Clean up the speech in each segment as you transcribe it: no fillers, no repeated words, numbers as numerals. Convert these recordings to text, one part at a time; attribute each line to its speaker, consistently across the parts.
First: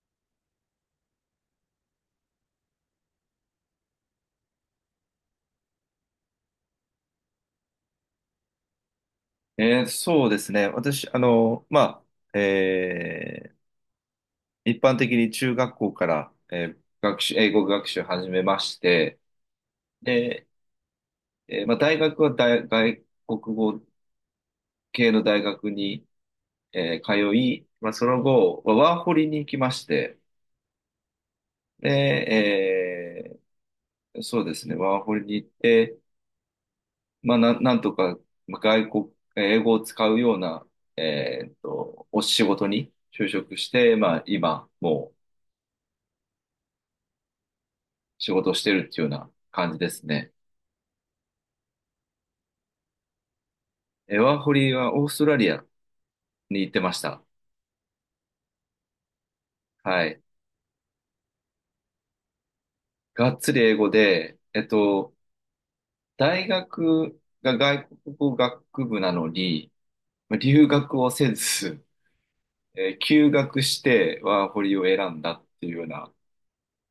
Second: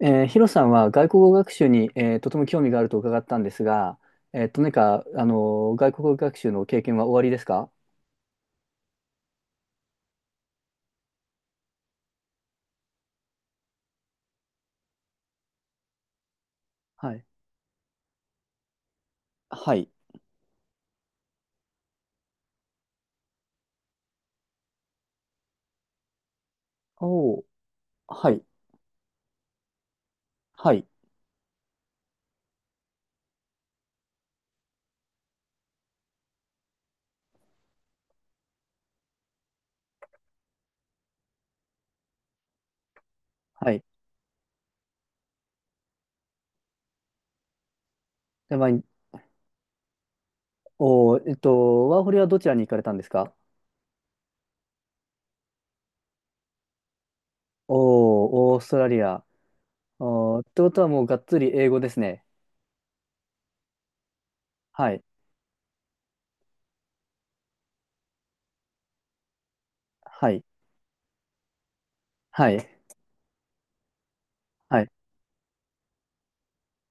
Speaker 1: ヒロさんは外国語学習に、とても興味があると伺ったんですが、何か、外国語学習の経験はおありですか？
Speaker 2: そうですね。私、あ、えー一般的に中学校から、
Speaker 1: はい。
Speaker 2: 英語学習を始めまして、
Speaker 1: はい。
Speaker 2: で、まあ、大学は外国語系の大学に、通
Speaker 1: おー、
Speaker 2: い、まあ、その
Speaker 1: はい。
Speaker 2: 後、まあワーホリに行きまして、
Speaker 1: はい。
Speaker 2: で、そうですね、ワーホリに行って、まあ、なんとか、まあ英語を使うような、お仕事に就職し
Speaker 1: はい。
Speaker 2: て、まあ、今、もう、仕事を
Speaker 1: で、
Speaker 2: し
Speaker 1: まあ、
Speaker 2: てるっていうような感じですね。
Speaker 1: おー、ワーホリはどちらに行かれたんですか？
Speaker 2: ワーホリはオーストラリアに行ってました。
Speaker 1: おー、オーストラリア。
Speaker 2: はい。
Speaker 1: おー、ってことはもうがっつり英語ですね。
Speaker 2: がっつり英語で、
Speaker 1: はい。
Speaker 2: 大学が外国語学部なのに、
Speaker 1: は
Speaker 2: まあ
Speaker 1: い。
Speaker 2: 留学をせず、
Speaker 1: はい。
Speaker 2: 休学してワーホリ
Speaker 1: は
Speaker 2: を
Speaker 1: い。
Speaker 2: 選んだっていうような、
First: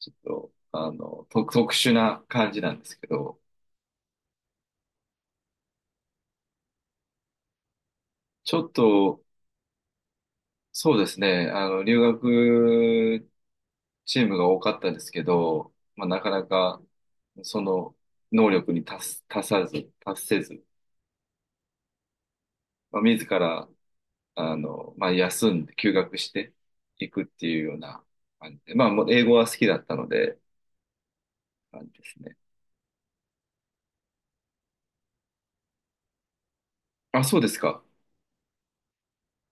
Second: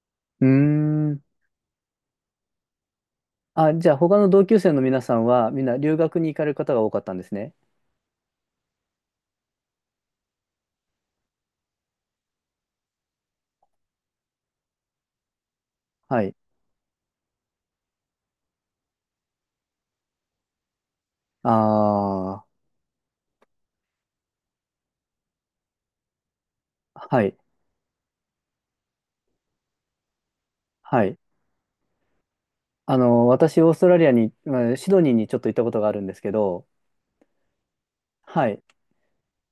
Speaker 2: ちょっ
Speaker 1: うー
Speaker 2: と、あ
Speaker 1: ん。
Speaker 2: の、特殊な感じなんですけど、
Speaker 1: あ、じゃあ他の同級生の皆さんはみんな留学に行かれる方が多かったんですね。
Speaker 2: ちょっと、そうですね、あの、留学チームが多かったですけど、まあ、な
Speaker 1: は
Speaker 2: か
Speaker 1: い。
Speaker 2: なかその能力に達す、達さず、達せず、
Speaker 1: あ
Speaker 2: まあ、自ら、あの、まあ、休んで、休学して
Speaker 1: あ、
Speaker 2: いく
Speaker 1: は
Speaker 2: っ
Speaker 1: い。
Speaker 2: ていうような感じで、まあ、もう英語は好きだったので、
Speaker 1: はい。
Speaker 2: 感じですね。
Speaker 1: 私、オーストラリアに、まあシドニーにちょっと行ったことがあるんですけど、
Speaker 2: あ、そうですか。
Speaker 1: はい。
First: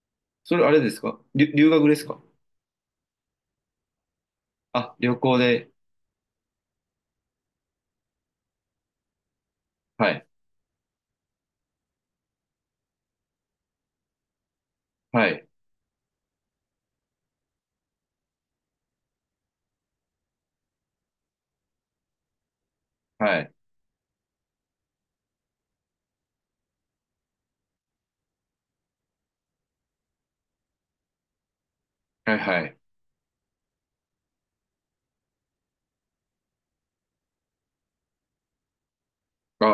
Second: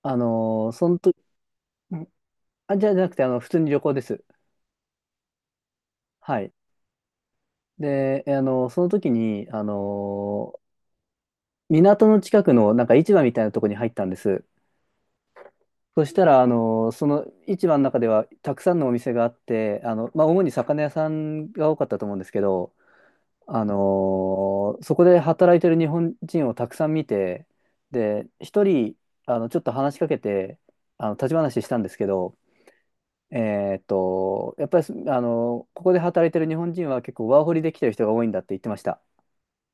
Speaker 1: あ
Speaker 2: それあ
Speaker 1: の、
Speaker 2: れで
Speaker 1: その
Speaker 2: す
Speaker 1: と、
Speaker 2: か？留学です
Speaker 1: ん
Speaker 2: か？
Speaker 1: あ、じゃなくて、普通に旅行です。
Speaker 2: あ、旅行で、
Speaker 1: はい。で、その時に、
Speaker 2: はい、
Speaker 1: 港の近くの、なんか市場みたいなところに入ったんです。
Speaker 2: はい、
Speaker 1: そしたら、その市場の中では、たくさんのお店があって、まあ、主に魚屋さんが多かったと思うんですけど、
Speaker 2: はい、
Speaker 1: そこで働いてる日本人をたくさん見て、で、一人、ちょっと話しかけて、立ち話したんですけ
Speaker 2: は
Speaker 1: ど、
Speaker 2: い、はい。
Speaker 1: やっぱりす、あのーここで働いてる日本人は結構ワーホリで来てる人が多いんだって言ってました。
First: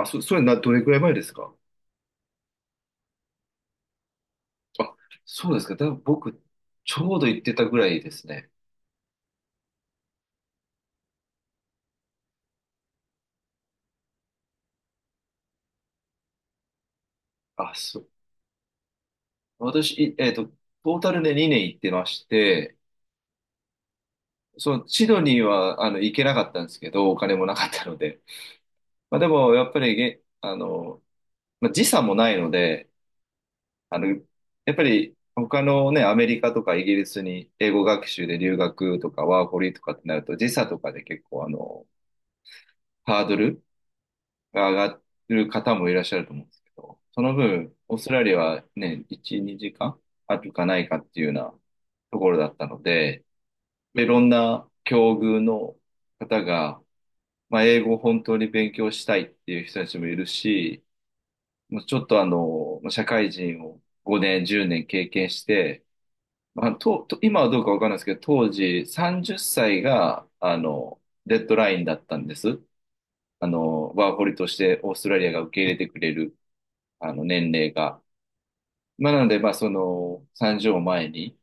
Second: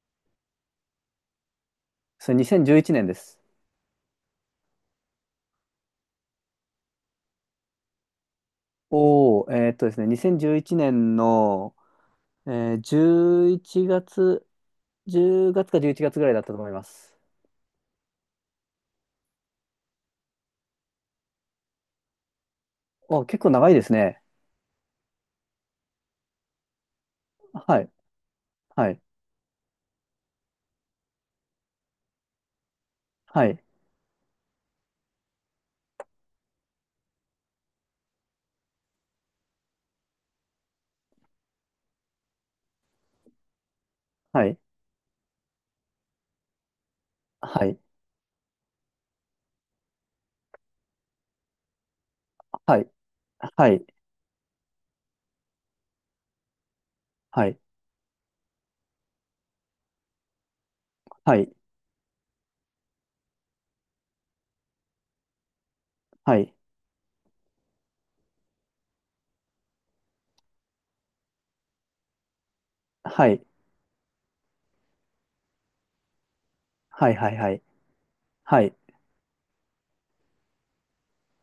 Speaker 2: それな、どれくらい前ですか？
Speaker 1: それ2011年です。
Speaker 2: あ、そうですか。僕、ちょうど行ってたぐらいですね。
Speaker 1: おお、ですね、2011年の、え11月、10月か11月ぐらいだったと思います。
Speaker 2: あ、そ、私、いえっと、トータルで2年行ってまして、
Speaker 1: お、結構長いですね。
Speaker 2: そのシドニーはあの行けなかったんですけど、お金もなかっ
Speaker 1: は
Speaker 2: た
Speaker 1: い、
Speaker 2: ので。
Speaker 1: はい、
Speaker 2: まあ、でも、やっぱりげ、あの、まあ、時差もないので、
Speaker 1: はい、
Speaker 2: あの、やっぱり他のね、アメリカとかイギリスに英語学習で留学とかワーホリとかってなると、時差とかで結構あの、ハードル
Speaker 1: はい、
Speaker 2: が上がる方もいらっしゃると思うんですけど、その
Speaker 1: は
Speaker 2: 分、
Speaker 1: い、
Speaker 2: オーストラリアはね、1、2時間あるかないかっていうようなところだった
Speaker 1: は
Speaker 2: の
Speaker 1: い。
Speaker 2: で、
Speaker 1: はい、
Speaker 2: まあいろんな境遇の方が、
Speaker 1: は
Speaker 2: ま
Speaker 1: い、
Speaker 2: あ、英語を本当に勉強したいっていう人たちもいるし、
Speaker 1: はい、
Speaker 2: もうちょっとあの、まあ社会人を5年、10年経験して、
Speaker 1: はい、
Speaker 2: まあ、と今はどうかわかんないですけど、当時30歳が、あの、デッドラインだったんです。
Speaker 1: はい、
Speaker 2: あの、ワーホリとしてオーストラリアが受け入れてくれる、
Speaker 1: は
Speaker 2: あ
Speaker 1: い、
Speaker 2: の、
Speaker 1: はい、は
Speaker 2: 年
Speaker 1: い、
Speaker 2: 齢が。
Speaker 1: はい、
Speaker 2: まあ、なので、まあ、その、30を前に、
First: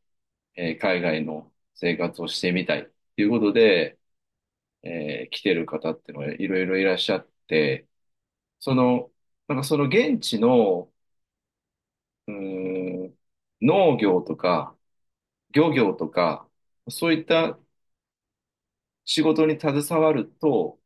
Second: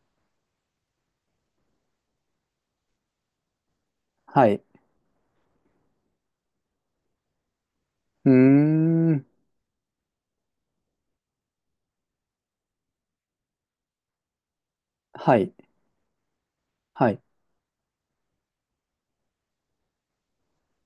Speaker 2: 海外の生活をしてみたいっていうことで、
Speaker 1: はい、
Speaker 2: 来てる方ってのがいろいろいらっしゃって、
Speaker 1: うー
Speaker 2: その、
Speaker 1: ん、
Speaker 2: なんかその現地の、うーん、農業とか
Speaker 1: はい、
Speaker 2: 漁業とか、そ
Speaker 1: は
Speaker 2: うい
Speaker 1: い、
Speaker 2: った仕事に携わると、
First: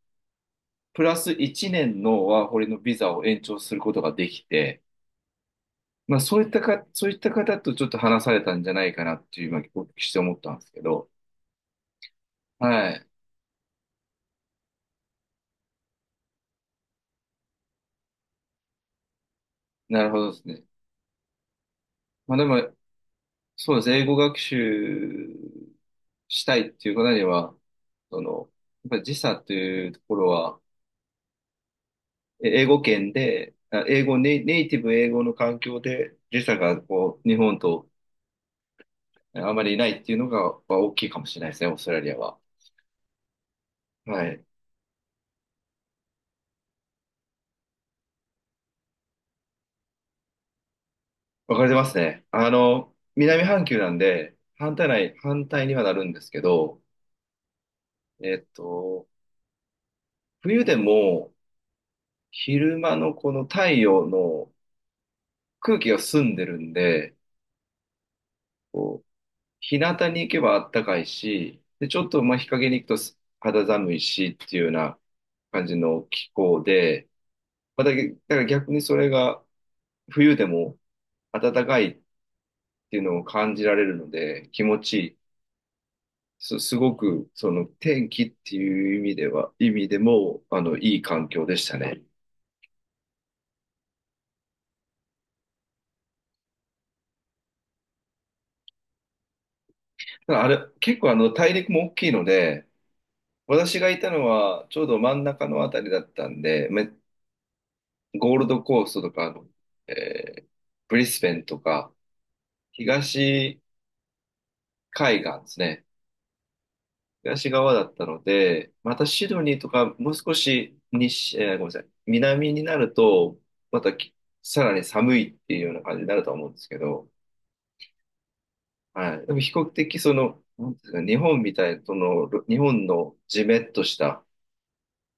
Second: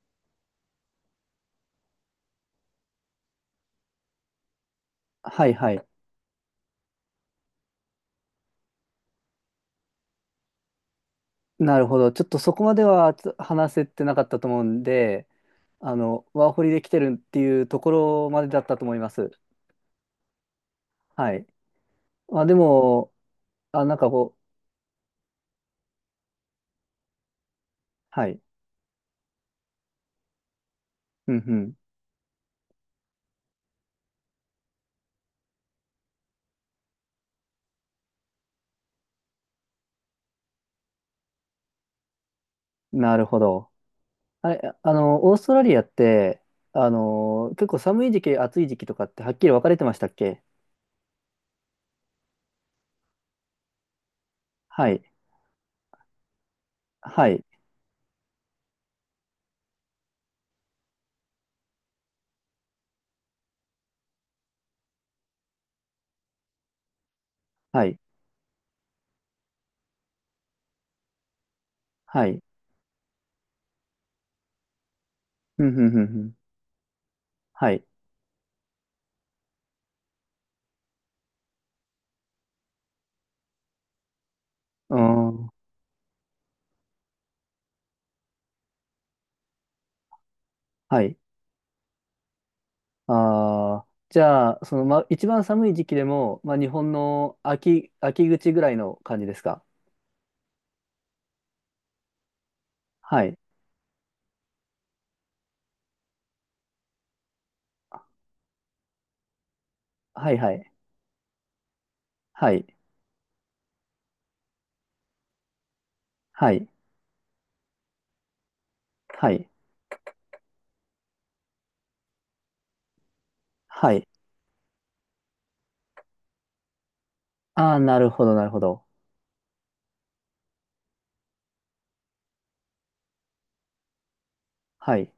Speaker 2: プラス1年のワーホリのビザを延長することができて、
Speaker 1: はい、はい。
Speaker 2: まあそういったか、そういった方とちょっと話されたんじゃないかなっていう今お聞きして思ったんですけど、
Speaker 1: なるほど。ちょっとそこまで
Speaker 2: はい。
Speaker 1: は話せてなかったと思うんで、ワーホリで来てるっていうところまでだったと思います。
Speaker 2: なるほどですね。
Speaker 1: はい。
Speaker 2: まあ
Speaker 1: ま
Speaker 2: で
Speaker 1: あで
Speaker 2: も、
Speaker 1: も、
Speaker 2: そうで
Speaker 1: あ、
Speaker 2: す
Speaker 1: なん
Speaker 2: ね。英
Speaker 1: か
Speaker 2: 語
Speaker 1: こ
Speaker 2: 学
Speaker 1: う、
Speaker 2: 習したいっていう方には、そ
Speaker 1: はい、
Speaker 2: の、やっぱり時差っていうところは、
Speaker 1: うん
Speaker 2: 英語圏で、あ英語ネイ、ネイティブ英語の環境で時差がこう、日本とあまりないっていうのが、まあ大きいかもしれないですね、オーストラリアは。
Speaker 1: うん、なるほど。
Speaker 2: はい。
Speaker 1: あれ、オーストラリアって、結構寒い時期、暑い時期とかってはっきり分かれてましたっけ？
Speaker 2: わかれてますね。あの、南半球なんで、
Speaker 1: はい、
Speaker 2: 反対にはなるんですけど、
Speaker 1: はい、
Speaker 2: えっと、冬でも昼間のこの太陽の空気が澄んでるんで、
Speaker 1: はい、
Speaker 2: 日向に行けばあったかいし、で、ちょっと
Speaker 1: は
Speaker 2: まあ
Speaker 1: い。
Speaker 2: 日陰に行くと肌寒いしっていうような
Speaker 1: ふ
Speaker 2: 感
Speaker 1: ん
Speaker 2: じ
Speaker 1: ふんふ
Speaker 2: の
Speaker 1: んふ
Speaker 2: 気
Speaker 1: ん。
Speaker 2: 候で、
Speaker 1: は
Speaker 2: ま
Speaker 1: い。
Speaker 2: あだから逆にそれが冬でも暖かいっていうのを感じられるので気持ち
Speaker 1: うー
Speaker 2: いい。
Speaker 1: ん。
Speaker 2: すごくその天気っていう意味でもあのいい
Speaker 1: はい。
Speaker 2: 環境でしたね。
Speaker 1: ああ、じゃあ、ま、一番寒い時期でも、ま、日本の秋口ぐらいの感じですか？
Speaker 2: ただあれ、結構あの大陸も大きいので、
Speaker 1: はい。
Speaker 2: 私がいたのはちょうど真ん中のあたりだったんで、ゴールドコーストとか、あのえ
Speaker 1: はい、
Speaker 2: ー
Speaker 1: はい。
Speaker 2: ブリスベンとか、
Speaker 1: はい。
Speaker 2: 東海岸ですね。
Speaker 1: はい。
Speaker 2: 東側だったので、またシ
Speaker 1: は
Speaker 2: ド
Speaker 1: い。
Speaker 2: ニーとか、もう少し西、えーごめんなさい、南になると、また
Speaker 1: はい。
Speaker 2: さらに寒いっていうような感じになるとは思うんですけど、
Speaker 1: ああ、なるほど、なるほど。
Speaker 2: はい。でも比較的、その、なんていうんですか、日本みたいな、その、日本のジメッとした
Speaker 1: はい。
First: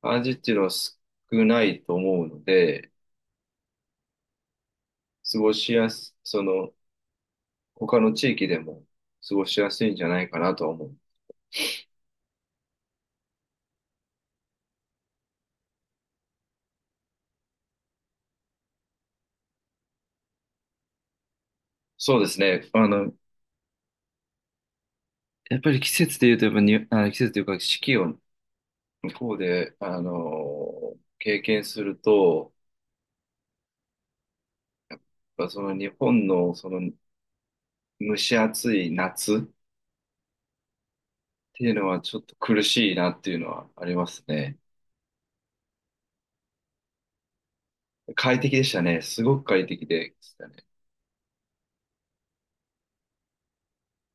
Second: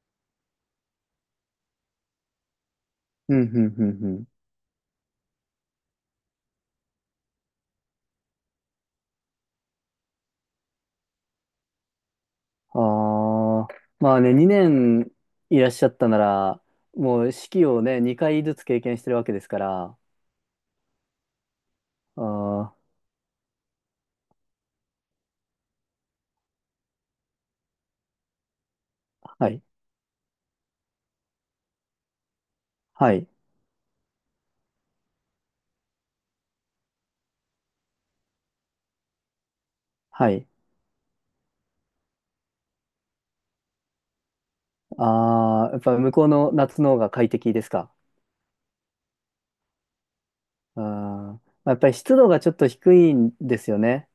Speaker 2: 感じっていうのは少ないと思うので、
Speaker 1: うん、うんうんうん。
Speaker 2: 過ごしやす、その、他の地域でも過ごしやすいんじゃないかなとは思う。
Speaker 1: ああ、まあね、2年いらっしゃったなら、もう四季をね、2回ずつ経験してるわけですから。
Speaker 2: そうですね。
Speaker 1: あ
Speaker 2: あ
Speaker 1: あ、
Speaker 2: の、やっぱり季節で言うと、やっぱに、あ季節というか四季を向こう
Speaker 1: はい。
Speaker 2: で、あの、経験すると、
Speaker 1: はい。
Speaker 2: やっぱその日本のその蒸し暑い夏っ
Speaker 1: はい。
Speaker 2: ていうのはちょっと苦しいなっていうのはありますね。
Speaker 1: ああ、やっぱ向こうの夏の方が快適ですか？
Speaker 2: 快適でしたね。すごく快適でしたね。
Speaker 1: まあ、やっぱり湿度がちょっと低いんですよね。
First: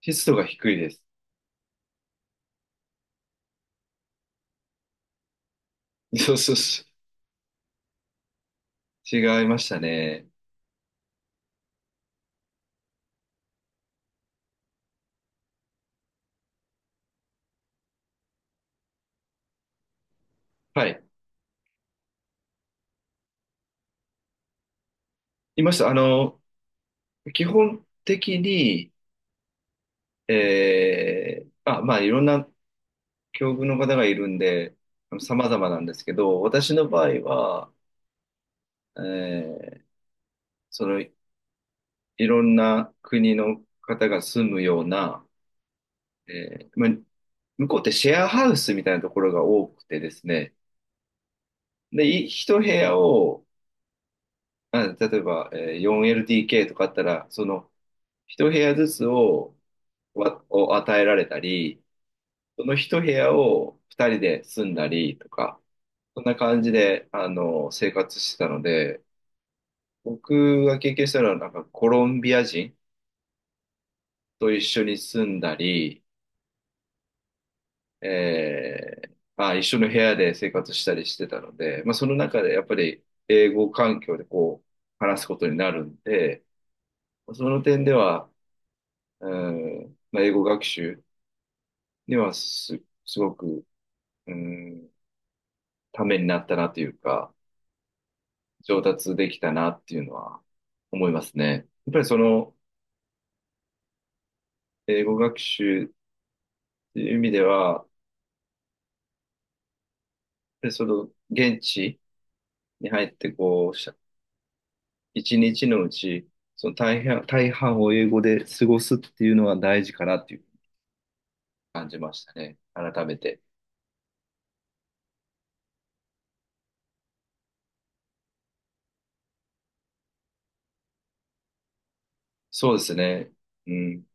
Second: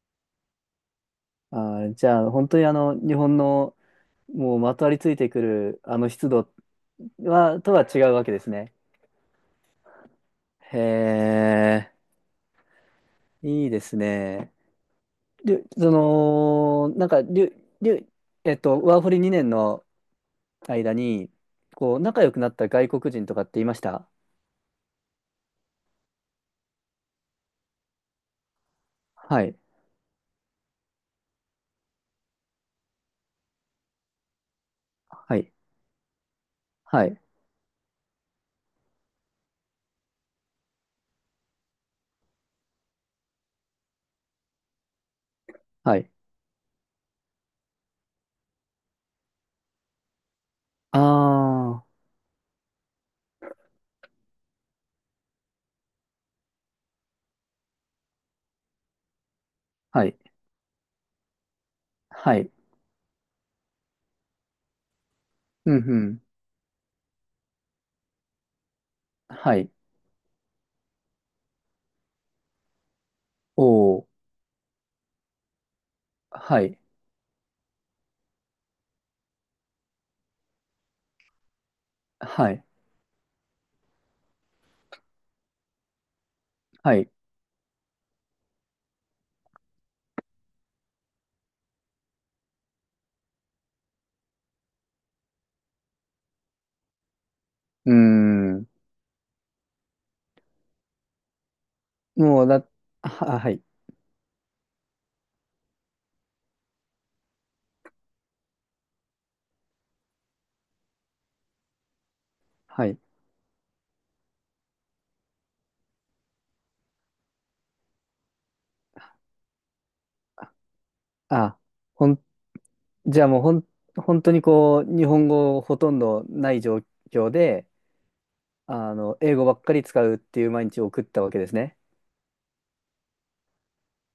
Speaker 2: 湿度が低いです。
Speaker 1: あー、じゃあ、本当に日本のもうまとわりついてくるあの 湿
Speaker 2: そうそ
Speaker 1: 度
Speaker 2: うそ
Speaker 1: とは違うわけですね。
Speaker 2: う。違いましたね。
Speaker 1: へえ、いいですね。で、その、なんか、りゅ、りゅ、えっと、ワーホリ2年の
Speaker 2: は
Speaker 1: 間
Speaker 2: い。
Speaker 1: に、こう、仲良くなった外国人とかっていました？
Speaker 2: いました。あの、基本的に、
Speaker 1: はい。
Speaker 2: まあ、まあ、いろんな境遇の方がいるんで、
Speaker 1: は
Speaker 2: 様
Speaker 1: い。
Speaker 2: 々なんですけど、私の場
Speaker 1: は
Speaker 2: 合
Speaker 1: い。
Speaker 2: は、えーその、いろんな国の方が住むような、
Speaker 1: はい。
Speaker 2: まあ、向こうってシェアハウスみたいなところが多くてですね、
Speaker 1: ああ、
Speaker 2: で、一部屋を、例えば、4LDK とかあったら、その、一部屋ずつを、
Speaker 1: はい。
Speaker 2: 与えられたり、
Speaker 1: はい。
Speaker 2: その一部屋を二人で住んだりとか、
Speaker 1: うんうん。
Speaker 2: そんな感じで、あの、生活してたので、
Speaker 1: はい。
Speaker 2: 僕が経験したのは、なんかコロンビア人
Speaker 1: おー。
Speaker 2: と一緒に住んだり、
Speaker 1: はい。
Speaker 2: えまあ、一緒の部屋で生活したりしてたので、まあ、その中
Speaker 1: は
Speaker 2: でやっ
Speaker 1: い。
Speaker 2: ぱり英語環境でこう、話すことになるんで、
Speaker 1: はい。
Speaker 2: その点では、うん、まあ、英語学習にはすごく、うん、ためになったなというか、
Speaker 1: うーん。
Speaker 2: 上達できたなっていうのは思いますね。やっぱりそ
Speaker 1: もう
Speaker 2: の、
Speaker 1: だ、は、はい。
Speaker 2: 英語学習っていう意味では、で、その、現地
Speaker 1: は
Speaker 2: に
Speaker 1: い。
Speaker 2: 入って、こう、一日のうち、その大半を英語で過ごすっていうのは大事かなっていう
Speaker 1: あ、
Speaker 2: 感じ
Speaker 1: ほ
Speaker 2: まし
Speaker 1: ん、
Speaker 2: たね。改め
Speaker 1: じゃあも
Speaker 2: て。
Speaker 1: うほん、本当にこう、日本語ほとんどない状況で、英語ばっかり使うっていう毎日を送ったわけですね。
Speaker 2: そうですね。うん。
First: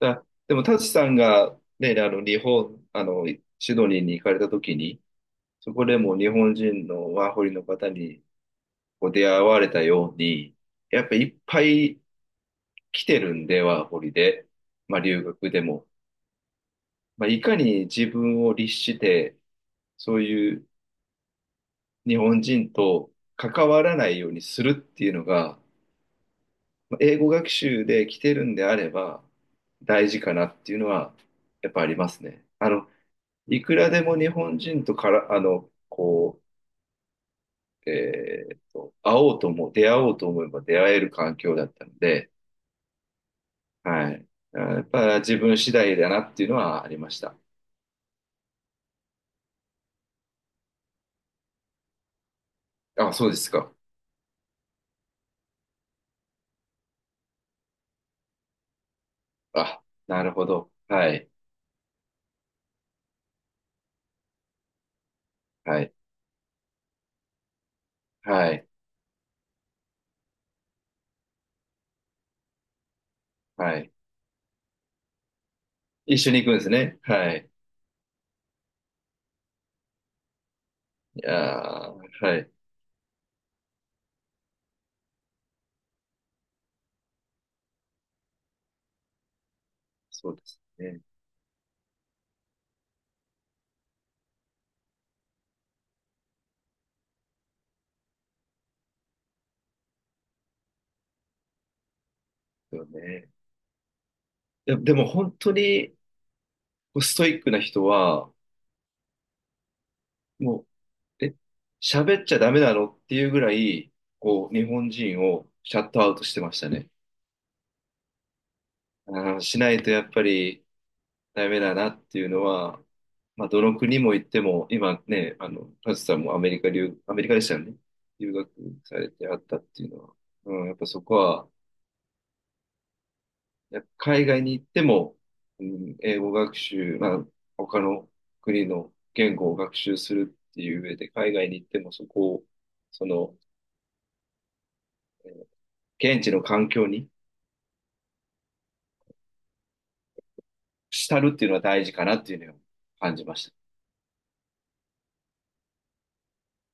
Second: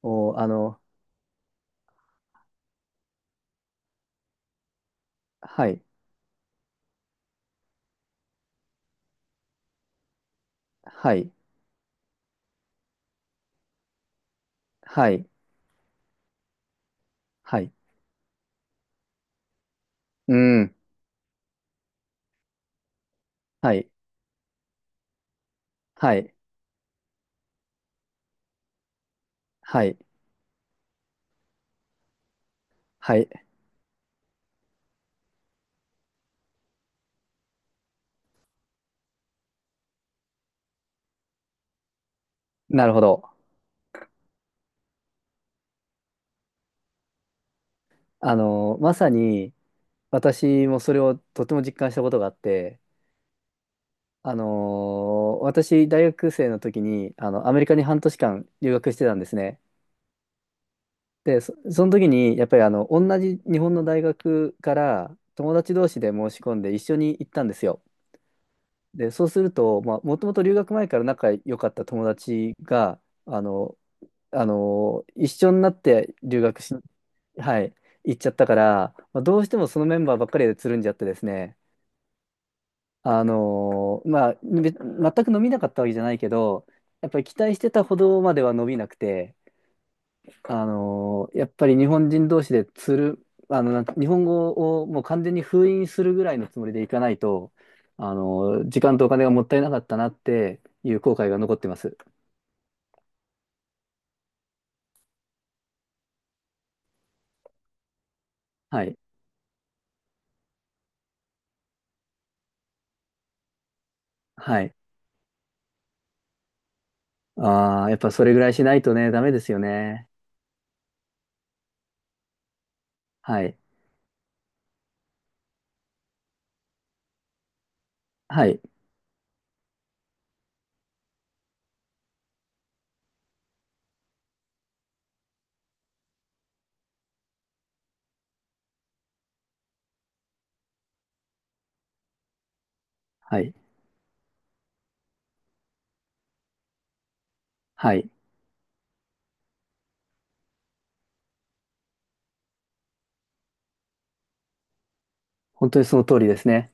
Speaker 1: お、あ
Speaker 2: でも、タ
Speaker 1: の、
Speaker 2: チさんが、ね、あの、あの、シドニーに行かれた時に、
Speaker 1: は
Speaker 2: そ
Speaker 1: い。
Speaker 2: こでも日本人のワーホリの方にこう出会われたように、やっ
Speaker 1: は
Speaker 2: ぱい
Speaker 1: い。
Speaker 2: っぱい来てるんで、ワーホリで。まあ、
Speaker 1: は
Speaker 2: 留
Speaker 1: い。
Speaker 2: 学でも。まあ、いか
Speaker 1: はい。
Speaker 2: に自分を律して、そう
Speaker 1: う
Speaker 2: いう
Speaker 1: ん。
Speaker 2: 日本人と関
Speaker 1: は
Speaker 2: わ
Speaker 1: い。
Speaker 2: らないようにするっていうのが、
Speaker 1: はい。
Speaker 2: まあ英語学習で来てるんであれば
Speaker 1: はい。
Speaker 2: 大事かなっていうのは、やっぱありますね。あの、
Speaker 1: はい。
Speaker 2: いくらでも日本人とから、あの、こう、会おうとも、出会おうと思えば出会える環境だったので、
Speaker 1: なるほど。
Speaker 2: はい。やっぱ自分次第だなっていうのはありました。
Speaker 1: まさに、私もそれをとても実感したことがあって、
Speaker 2: あ、そうですか。
Speaker 1: 私、大学生の時に、アメリカに半年間留学してたんですね。
Speaker 2: あ、なるほど。はい。
Speaker 1: で、その時に、やっぱり、同じ日本の大学から友達
Speaker 2: は
Speaker 1: 同
Speaker 2: い。
Speaker 1: 士で申し込んで一緒に行ったんですよ。
Speaker 2: はい。
Speaker 1: で、そうすると、まあ、もともと留学前から仲良かった友達が、あの、
Speaker 2: はい。
Speaker 1: 一緒になって
Speaker 2: 一緒
Speaker 1: 留
Speaker 2: に行くんで
Speaker 1: 学
Speaker 2: す
Speaker 1: し、
Speaker 2: ね。はい。
Speaker 1: はい、行っちゃったから、まあ、どうしてもそのメンバーばっかりでつるんじゃってで
Speaker 2: い
Speaker 1: すね。
Speaker 2: やー、はい。
Speaker 1: まあ、全く伸びなかったわけじゃないけど、やっぱり期待してたほどまでは伸びなくて、
Speaker 2: そうですね。
Speaker 1: やっぱり日本人同士でつる、あの、なん日本語をもう完全に封印するぐらいのつもりでいかないと、時間とお金がもったいなかったなっていう後悔が残ってます。
Speaker 2: そうよね。でも本当にこうストイックな人は、
Speaker 1: はい。
Speaker 2: もう、喋っちゃダメなのっていうぐらい、こう、
Speaker 1: は
Speaker 2: 日
Speaker 1: い。
Speaker 2: 本人をシャットアウトしてましたね。
Speaker 1: ああ、やっぱそれぐらいしないとね、ダメ
Speaker 2: あー、
Speaker 1: です
Speaker 2: し
Speaker 1: よ
Speaker 2: ないとや
Speaker 1: ね。
Speaker 2: っぱりダメだなっていうのは、
Speaker 1: は
Speaker 2: まあ、
Speaker 1: い。
Speaker 2: どの国も行っても、今ね、あの、カズさんもアメリカでしたよね。留
Speaker 1: は
Speaker 2: 学
Speaker 1: い。
Speaker 2: されてあったっていうのは、うん、やっぱそこは、海外に行っても、うん、英語学習、まあ、他の国の言語を学習するっていう上で、海外に行ってもそこを、その、
Speaker 1: はい。
Speaker 2: 現地の環境に
Speaker 1: はい。
Speaker 2: 浸るっていうのは大事かなっていうのを感じました。
Speaker 1: 本当にその通りですね。